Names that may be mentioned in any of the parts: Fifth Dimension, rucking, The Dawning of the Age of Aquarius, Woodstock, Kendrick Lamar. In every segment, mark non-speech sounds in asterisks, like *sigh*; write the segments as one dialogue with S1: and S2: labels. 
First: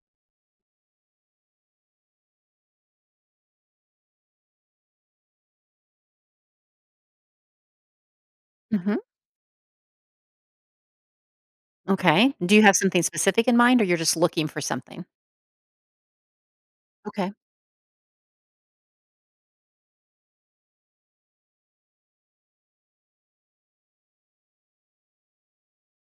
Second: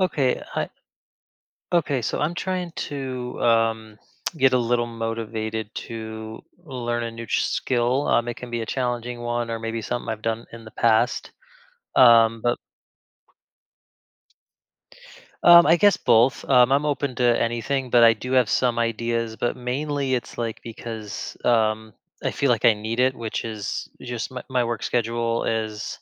S1: Okay, I okay, so I'm trying to *tsk* get a little motivated to learn a skill. It can be a
S2: Mhm.
S1: challenging one, or maybe something I've done in the past.
S2: Okay. Do
S1: But
S2: you have something specific in mind or you're just looking for something?
S1: I guess both. I'm open
S2: Okay.
S1: to anything, but I do have some ideas. But mainly, it's like because I feel like I need it, which is just my work schedule is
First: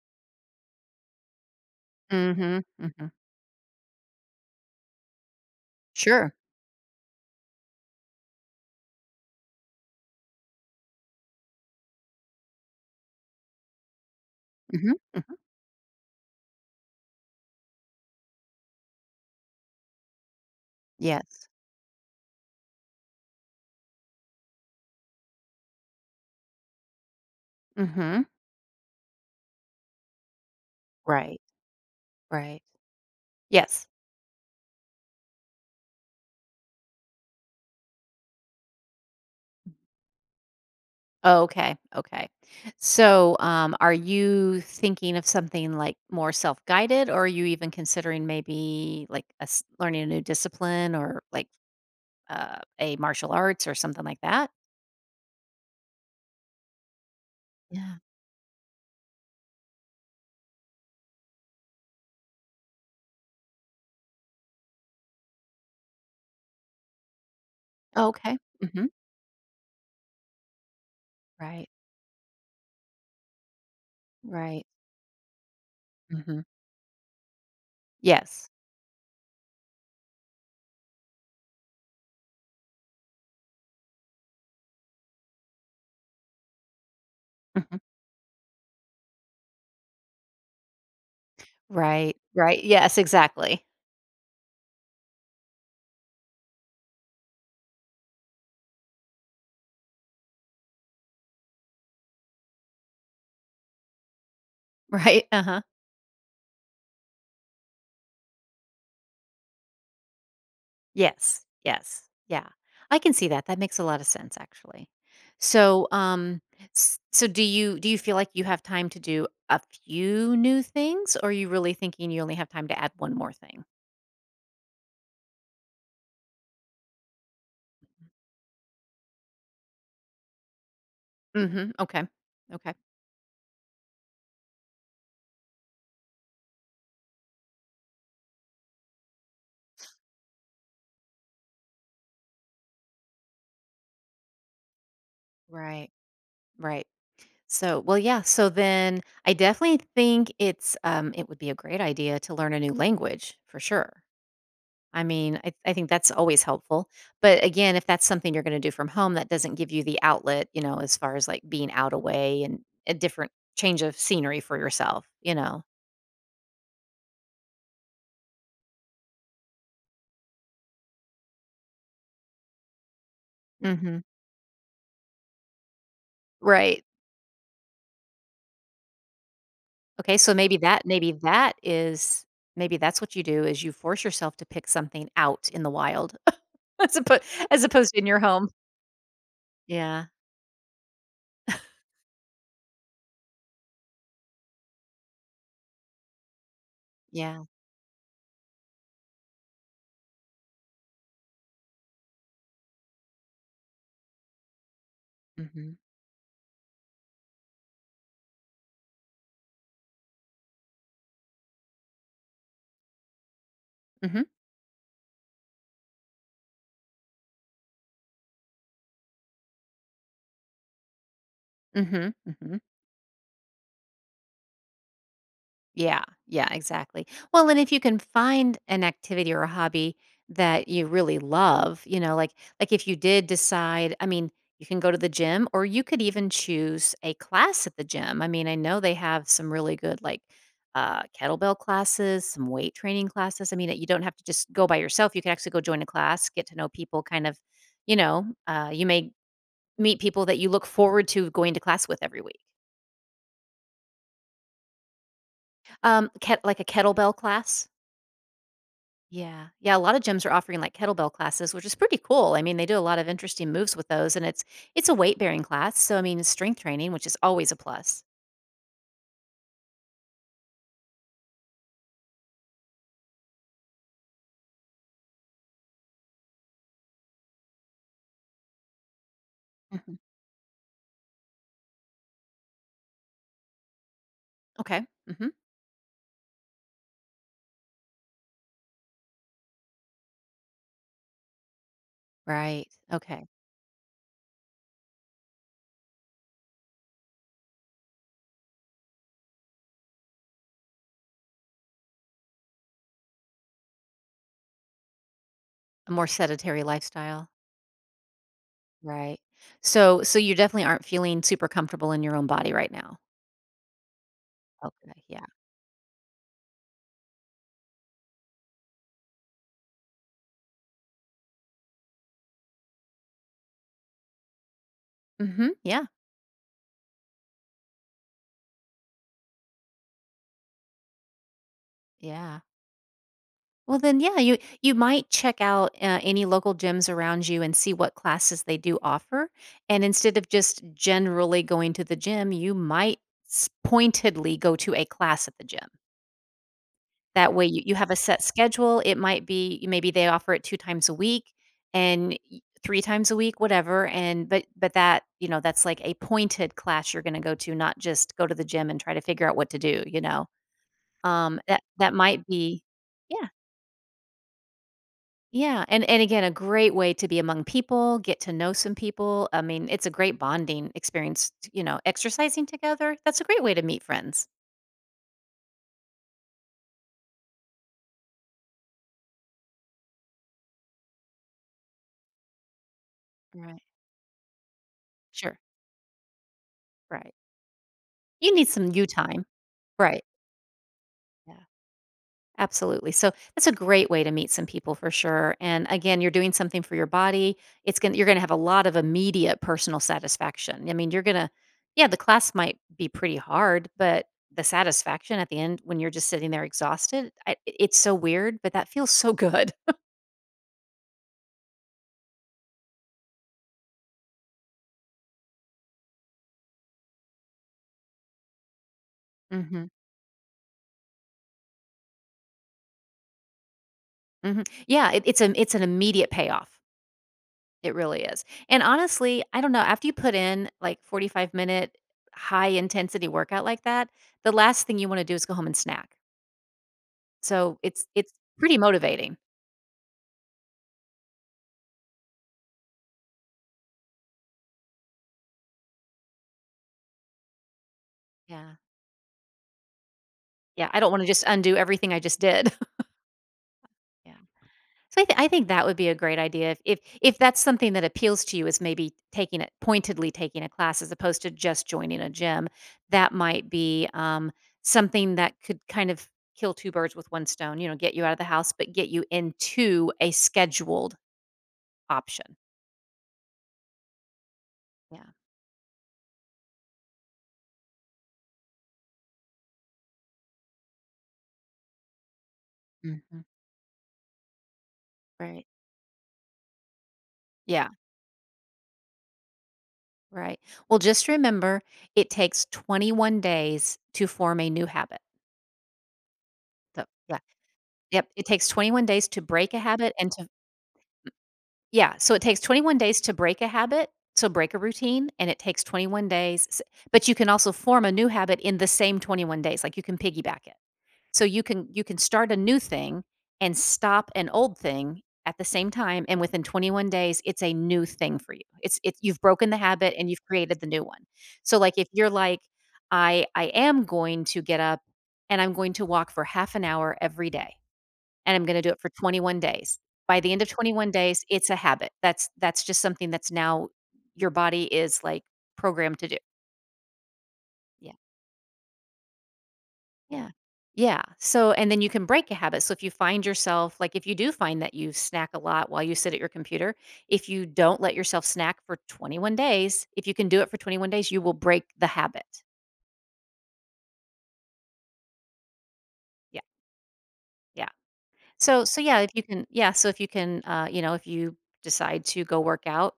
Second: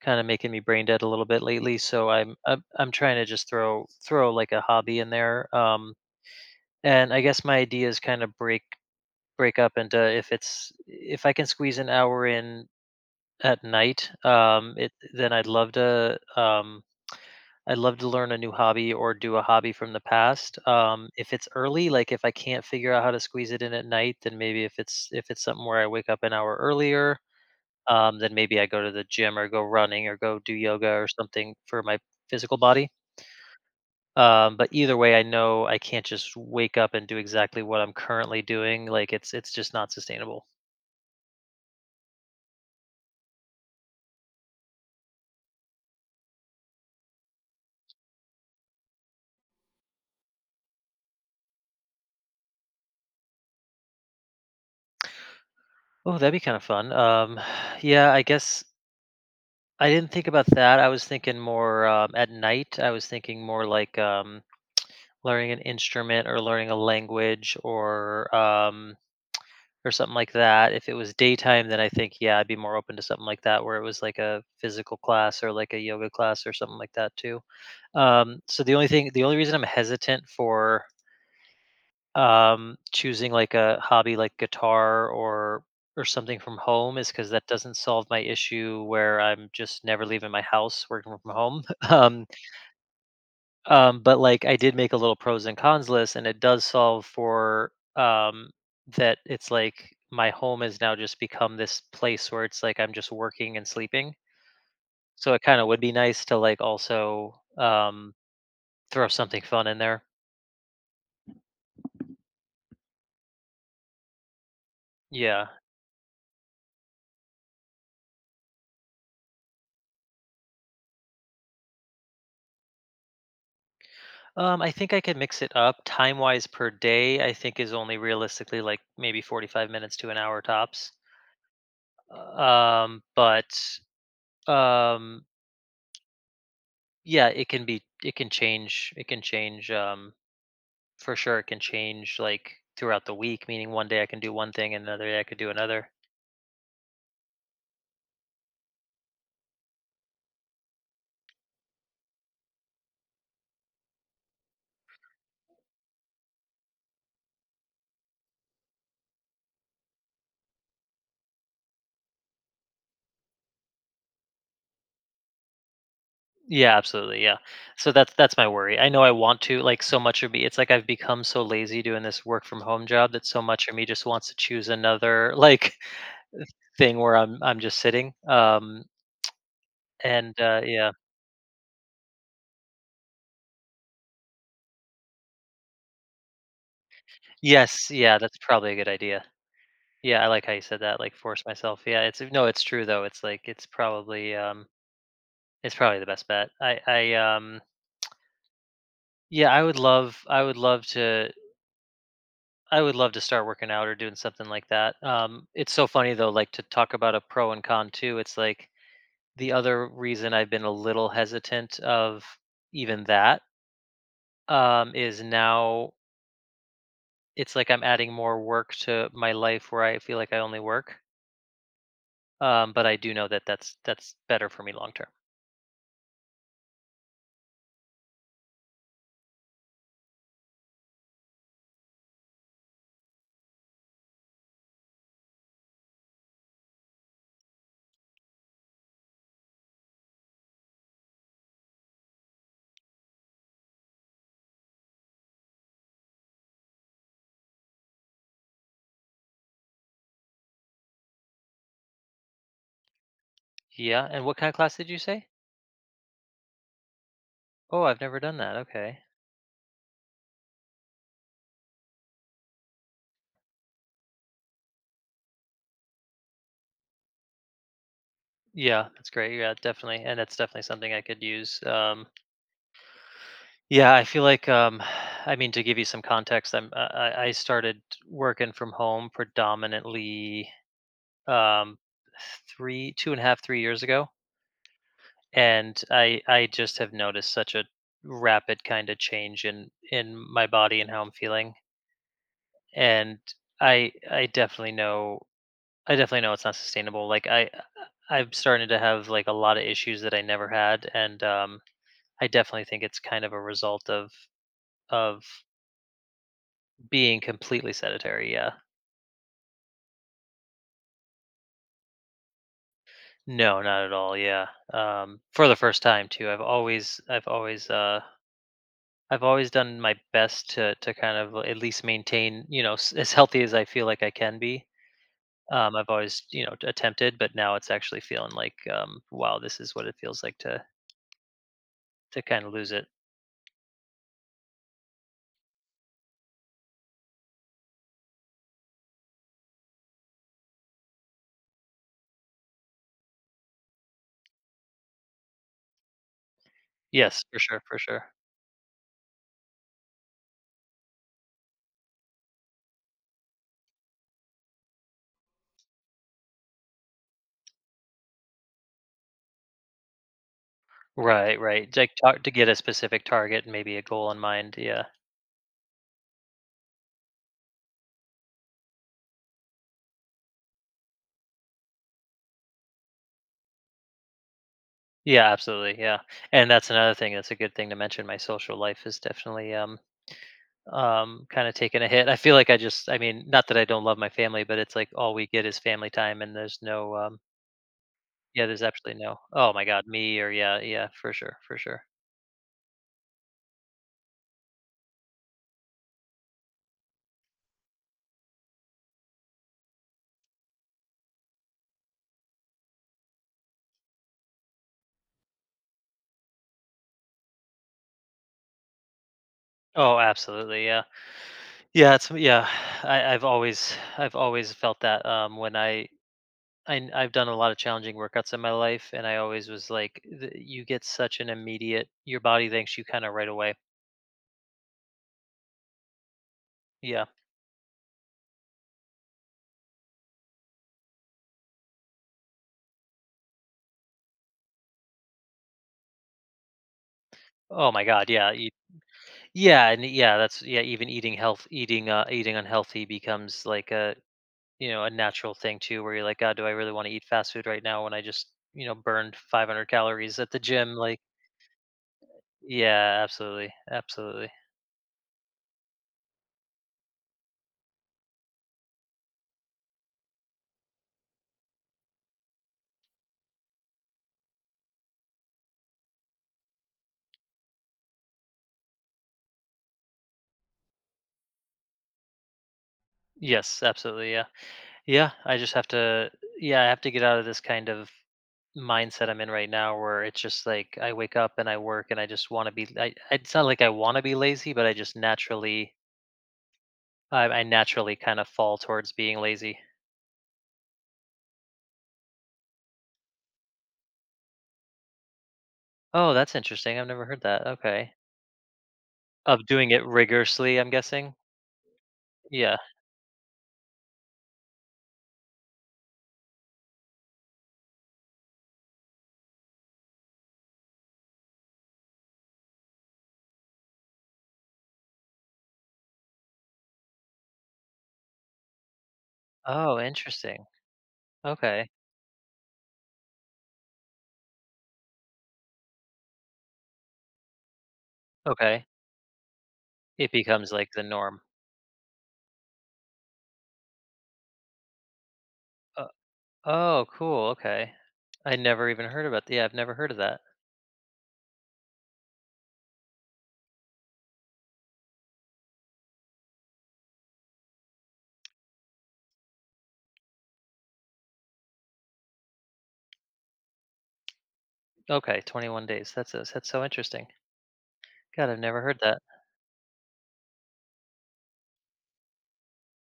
S1: kind of making me brain dead a little bit lately. So I'm I'm,
S2: Mhm,
S1: I'm
S2: mhm.
S1: trying to just throw like a hobby in there.
S2: Sure.
S1: And I guess my ideas kind of break up into if I can squeeze an hour in at night, it
S2: Mhm,
S1: then
S2: mhm.
S1: I'd love to learn a new hobby or do a hobby from the past. If
S2: Yes.
S1: it's early, like if I can't figure out how to squeeze it in at night, then maybe if it's something where I wake up an hour earlier,
S2: Mhm.
S1: then maybe I go to the gym or go running or go do yoga or
S2: Right,
S1: something for my physical
S2: right.
S1: body.
S2: Yes.
S1: But either way, I know I can't just wake up and do exactly what I'm currently doing. Like it's just not sustainable.
S2: Okay, okay. So, are you thinking of something, like, more self-guided, or are you even considering maybe, like, a s learning a new discipline or, like, a martial arts or something like that?
S1: Oh, that'd be kind of fun. *sighs*
S2: Yeah.
S1: Yeah, I guess I didn't think about that. I was thinking more at night. I was thinking more like learning an instrument or learning a language
S2: Oh, okay. Mhm.
S1: or something like that. If it was daytime,
S2: Right,
S1: then I think yeah, I'd be more open to something like that, where it was like a
S2: right.
S1: physical class or like a yoga class
S2: Mhm.
S1: or something like that too.
S2: Yes.
S1: So the only thing, the only reason I'm hesitant for choosing like a hobby like guitar or something from home is because that doesn't
S2: Mhm.
S1: solve my issue where I'm just never leaving my house working from home. *laughs*
S2: Right,
S1: Um,
S2: right. Yes, exactly. *laughs*
S1: but like I did make a little pros and cons list, and it does solve for that. It's like my home has now just become this place where it's like I'm just working and sleeping.
S2: Right,
S1: So it kind
S2: uh-huh.
S1: of would be nice to like also throw something fun in there.
S2: Yes, yes, yeah. I can see that, that makes a lot of sense, actually.
S1: Yeah.
S2: So, s so do you feel like you have time to do a few new things, or are you really thinking you only have time to add one more thing?
S1: I think I could mix it up. Time wise per day, I think is only realistically like maybe 45 minutes to an hour tops.
S2: Mhm, okay.
S1: Uh,
S2: Okay.
S1: But um, yeah, it can be. It can change. For sure, it can change like throughout the week. Meaning one day I can do one thing, and another day I could do another.
S2: Right, right. So well, yeah, so then I definitely think it would be a great idea to learn a new language, for sure. I mean, I think that's always helpful. But again, if that's something you're going to do from home, that doesn't give you the outlet, as far as like being out away and a different change of scenery for yourself.
S1: Yeah, absolutely. Yeah. So that's my worry. I know I want to like so much of me. It's like I've become so lazy doing this work from home job that so much of me
S2: Hmm.
S1: just wants to choose another *laughs* like
S2: Right.
S1: thing where I'm just sitting, um,
S2: Okay.
S1: and,
S2: So
S1: uh, yeah.
S2: maybe that's what you do is you force yourself to pick something out in the wild *laughs* as opposed, as
S1: Yes,
S2: opposed to in
S1: yeah,
S2: your
S1: that's
S2: home.
S1: probably a good idea.
S2: Yeah.
S1: Yeah, I like how you said that, like, force myself. Yeah, it's no, it's true though, it's like it's probably, it's probably the best bet. I I,
S2: Yeah.
S1: um yeah, I would love to I would love to start working out or doing something like that. It's
S2: Hmm,
S1: so funny though, like, to talk about a pro and con too, it's like the other reason I've been a little hesitant of even that,
S2: hmm,
S1: um, is now it's like I'm adding more work to my life where I feel like I only work.
S2: hmm, hmm.
S1: But I do know that that's better for me long term.
S2: Yeah, yeah, exactly. Well, and if you can find an activity or a hobby that you really love, like if you did decide, I mean, you can go to the gym or you could even choose a class at the gym. I mean, I know they have some really good like kettlebell classes, some weight training classes. I mean, you don't have to just go by yourself. You can actually go join a class, get to know people, kind of, you may meet people that you look forward to going to class with every week.
S1: Yeah. And what kind of class did you say?
S2: Like a kettlebell class.
S1: Oh, I've never done that. Okay.
S2: Yeah. Yeah, a lot of gyms are offering like kettlebell classes, which is pretty cool. I mean, they do a lot of interesting moves with those, and it's a weight-bearing class, so I mean, it's strength training, which is always a plus.
S1: Yeah, that's great. Yeah, definitely. And that's definitely something I could use. Yeah, I feel like *sighs* I mean to give you some context, I'm I started working from home
S2: Mhm.
S1: predominantly um, three, two and a half, 3 years ago.
S2: Okay. Mhm.
S1: And I just have noticed such a rapid kind of change in my body and how I'm feeling.
S2: Right.
S1: And
S2: Okay.
S1: I I definitely know I definitely know it's not sustainable. Like I I'm starting to have like a lot of issues that I never had, and I definitely think it's kind of a result of
S2: A more sedentary
S1: being
S2: lifestyle.
S1: completely sedentary. Yeah.
S2: Right. So you definitely aren't feeling super comfortable in your own body right now.
S1: No, not at all. Yeah.
S2: Okay. Yeah.
S1: For the first time too. I've always done my best to kind of at least maintain, you know, as healthy as I feel like I can be.
S2: Mhm. Yeah.
S1: I've always, you know, attempted, but now it's actually feeling like, wow, this is what it feels like to
S2: Yeah.
S1: kind of lose it.
S2: Well, then, yeah, you might check out any local gyms around you and see what classes they do offer. And instead of just generally going to the gym, you might pointedly go to a class at the gym.
S1: Yes,
S2: That
S1: for
S2: way,
S1: sure,
S2: you
S1: for
S2: have a
S1: sure.
S2: set schedule. It might be maybe they offer it 2 times a week, and 3 times a week, whatever. And but that you know that's like a pointed class you're going to go to, not just go to the gym and try to figure out what to do. You know.
S1: Right,
S2: um, that
S1: right. Like
S2: that
S1: talk,
S2: might
S1: to get a
S2: be,
S1: specific
S2: yeah.
S1: target and maybe a goal in mind. Yeah,
S2: Yeah, and again, a great way to be among people, get to know some people. I mean, it's a great bonding experience, exercising together. That's a great way to meet friends.
S1: yeah, absolutely. Yeah, and that's another thing. That's a good thing to mention. My social life is definitely kind of taking a hit. I feel like I just, I mean, not that
S2: Right.
S1: I don't love my family, but it's like all we
S2: Sure.
S1: get is family time, and there's no
S2: Right.
S1: um
S2: You
S1: Yeah,
S2: need
S1: there's
S2: some you
S1: absolutely no
S2: time.
S1: oh my god,
S2: Right.
S1: me or yeah, yeah, for sure,
S2: Yeah.
S1: for sure.
S2: Absolutely. So that's a great way to meet some people for sure. And again, you're doing something for your body. It's going to You're going to have a lot of immediate personal satisfaction. I mean, you're going to yeah, the class might be pretty hard, but the satisfaction at the end when you're just sitting there exhausted, it's so weird, but that feels so good.
S1: Oh, absolutely, yeah. Yeah, it's yeah, *sighs* I've always felt that when I've done a lot of challenging workouts in my life and I always
S2: Hmm,
S1: was like you get such an immediate your body thanks you kind of right away.
S2: hmm. Yeah, it's an immediate payoff.
S1: Yeah.
S2: It really is. And honestly, I don't know. After you put in like 45-minute high intensity workout like that, the last thing you want to do is go home and snack. So
S1: Oh my
S2: it's
S1: god,
S2: it's
S1: yeah. You-
S2: pretty motivating.
S1: Yeah, and yeah, that's yeah, even eating health eating eating unhealthy becomes like a you know, a natural thing too where you're like, God, do I really want to eat fast food right now when I just
S2: Yeah.
S1: you know burned 500 calories at the gym
S2: Yeah, I don't
S1: like.
S2: wanna just undo everything I just did. *laughs*
S1: Yeah, absolutely.
S2: Yeah.
S1: Absolutely.
S2: So I think that would be a great idea if that's something that appeals to you is maybe taking it pointedly taking a class as opposed to just joining a gym, that might be, something that could kind of kill 2 birds with 1 stone, get you out of the house, but get you into a scheduled option.
S1: Yes, absolutely. Yeah.
S2: Yeah.
S1: Yeah. I just have yeah, I have to get out of this kind of mindset I'm in right now where it's just like I wake up and I work and I just want to be, I,
S2: Mhm.
S1: it's not like I want to be lazy, but I just
S2: Right.
S1: naturally, I
S2: Yeah,
S1: naturally kind of fall towards being lazy.
S2: right. Well, just remember, it takes 21 days to form a new habit.
S1: Oh, that's interesting.
S2: So,
S1: I've never
S2: yeah.
S1: heard that. Okay.
S2: Yep, it takes 21 days to
S1: Of
S2: break a
S1: doing it
S2: habit and to
S1: rigorously, I'm guessing.
S2: yeah, so it takes
S1: Yeah.
S2: 21 days to break a habit, so break a routine, and it takes 21 days s but you can also form a new habit in the same 21 days, like, you can piggyback it. So you can start a new thing and stop an old thing at the same time, and within 21 days, it's a new thing for you. It's You've broken the
S1: Oh,
S2: habit and you've
S1: interesting.
S2: created the new one. So,
S1: Okay.
S2: like, if you're like, "I am going to get up and I'm going to walk for half an hour every day," and I'm gonna
S1: Okay.
S2: do it for 21 days.
S1: It
S2: By the end of
S1: becomes like the
S2: 21
S1: norm.
S2: days, it's a habit. That's just something that's now your body is, like,
S1: uh,
S2: programmed to do.
S1: Oh, cool. Okay.
S2: Yeah,
S1: I never even heard about yeah, I've never heard of that.
S2: yeah. Yeah, so and then you can break a habit. So if you find yourself like, if you do find that you snack a lot while you sit at your computer, if you don't let yourself snack for 21 days, if you can do it for 21 days, you will break the habit.
S1: Okay, 21 days.
S2: Yeah,
S1: That's so interesting.
S2: yeah.
S1: God, I've never
S2: So
S1: heard
S2: so,
S1: that.
S2: yeah, if you can yeah, so if you can, if you decide to go work out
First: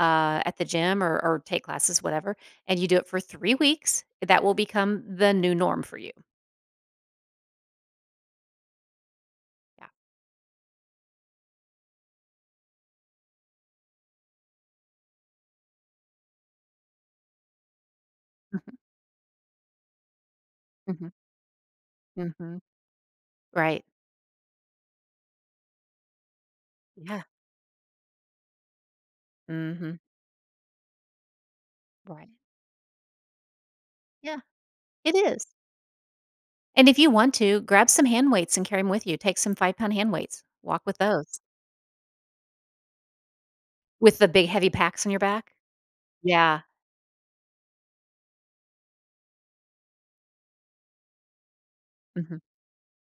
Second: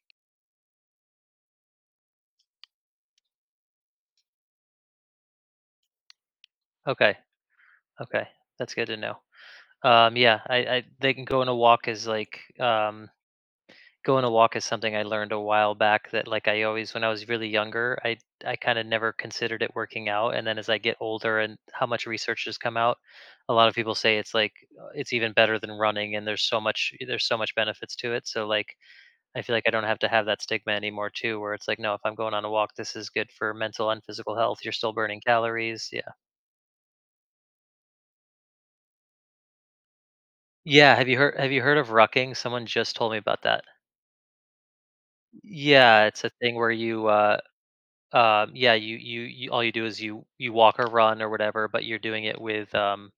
S2: at the gym or take classes, whatever, and you do it for 3 weeks, that will become the new norm for you.
S1: Okay. Okay. That's good to know.
S2: Yeah.
S1: Yeah, I they can go on a walk is like go on a walk is something I learned a while back that like I always when I was really younger, I kind of never considered it working out and then as I get
S2: Hmm,
S1: older and how much
S2: hmm,
S1: research
S2: hmm.
S1: has come out, a lot of
S2: Right.
S1: people say it's like it's even better than running and there's
S2: Yeah.
S1: so much benefits to it. So like I feel like I don't
S2: Hmm.
S1: have to have that stigma anymore too, where it's like, no, if I'm
S2: Right.
S1: going on a walk, this is good for mental and physical
S2: Yeah.
S1: health. You're still
S2: It
S1: burning
S2: is.
S1: calories. Yeah.
S2: And if you want to, grab some hand weights and carry them with you. Take some 5 pound hand weights. Walk
S1: Yeah.
S2: with
S1: Have you heard
S2: those
S1: have you heard of rucking? Someone just told me about that.
S2: with the big heavy packs on your back.
S1: Yeah, it's a thing
S2: Yeah.
S1: where you yeah, you all you do is you walk or run or whatever, but you're doing it
S2: Hmm.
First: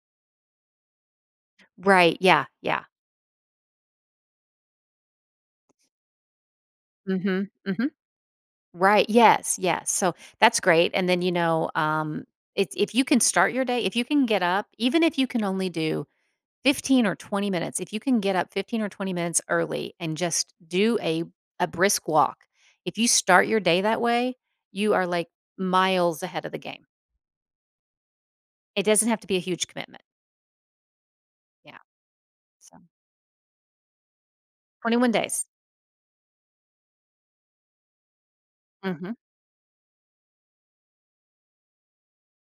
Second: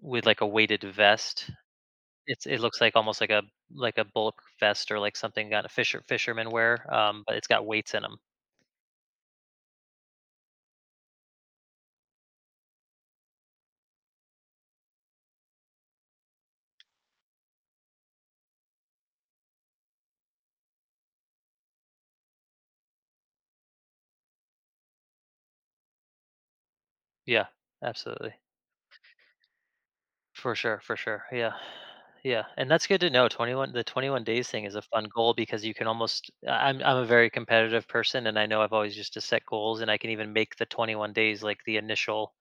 S1: with like a weighted vest.
S2: Right.
S1: It's
S2: Yeah.
S1: it looks
S2: Yeah.
S1: like almost like a bulk vest or like something kind of fisherman wear. But
S2: Hmm,
S1: it's got
S2: hmm.
S1: weights in them.
S2: Right. Yes. Yes. So that's great. And then you know, it's if you can start your day, if you can get up, even if you can only do 15 or 20 minutes. If you can get up 15 or 20 minutes early and just do a brisk walk. If you start your day that way, you are like miles ahead of the game.
S1: Yeah, absolutely.
S2: It doesn't have to be a huge commitment.
S1: For sure, for sure. Yeah.
S2: Yeah.
S1: Yeah, and
S2: So
S1: that's good to know. 21 The 21 days thing is a fun
S2: 21
S1: goal
S2: days.
S1: because you can almost I'm a very competitive person and I know I've always used
S2: Mhm.
S1: to set goals and I can even make the 21 days like the initial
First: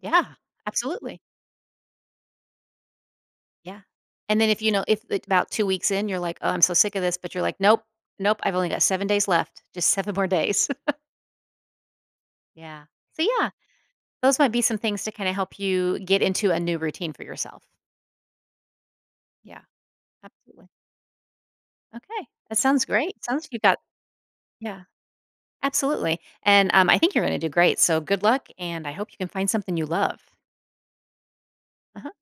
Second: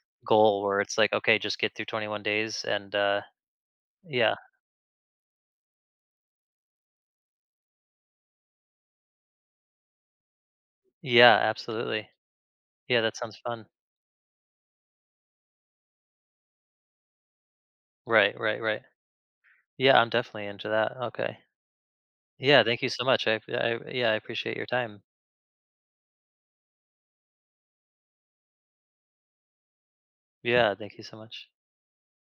S2: Yeah.
S1: goal where it's like
S2: Absolutely.
S1: okay, just get through 21 days and
S2: Yeah.
S1: yeah.
S2: And then if you know if it- about 2 weeks in you're like, "Oh, I'm so sick of this," but you're like, "Nope. Nope. I've only got 7 days left. Just 7 more days." *laughs*
S1: Yeah, absolutely.
S2: Yeah.
S1: Yeah, that
S2: So
S1: sounds
S2: yeah,
S1: fun.
S2: those might be some things to kind of help you get into a new routine for yourself.
S1: Right, right, right.
S2: Yeah.
S1: Yeah, I'm definitely
S2: Absolutely.
S1: into that. Okay.
S2: Okay. That
S1: Yeah, thank
S2: sounds
S1: you so
S2: great.
S1: much.
S2: Sounds like you
S1: I
S2: got
S1: yeah, I appreciate your
S2: Yeah,
S1: time.
S2: absolutely. And, I think you're gonna do great, so good luck, and I hope you can find something you love.
S1: Yeah, thank you so much.
S2: Uh-huh.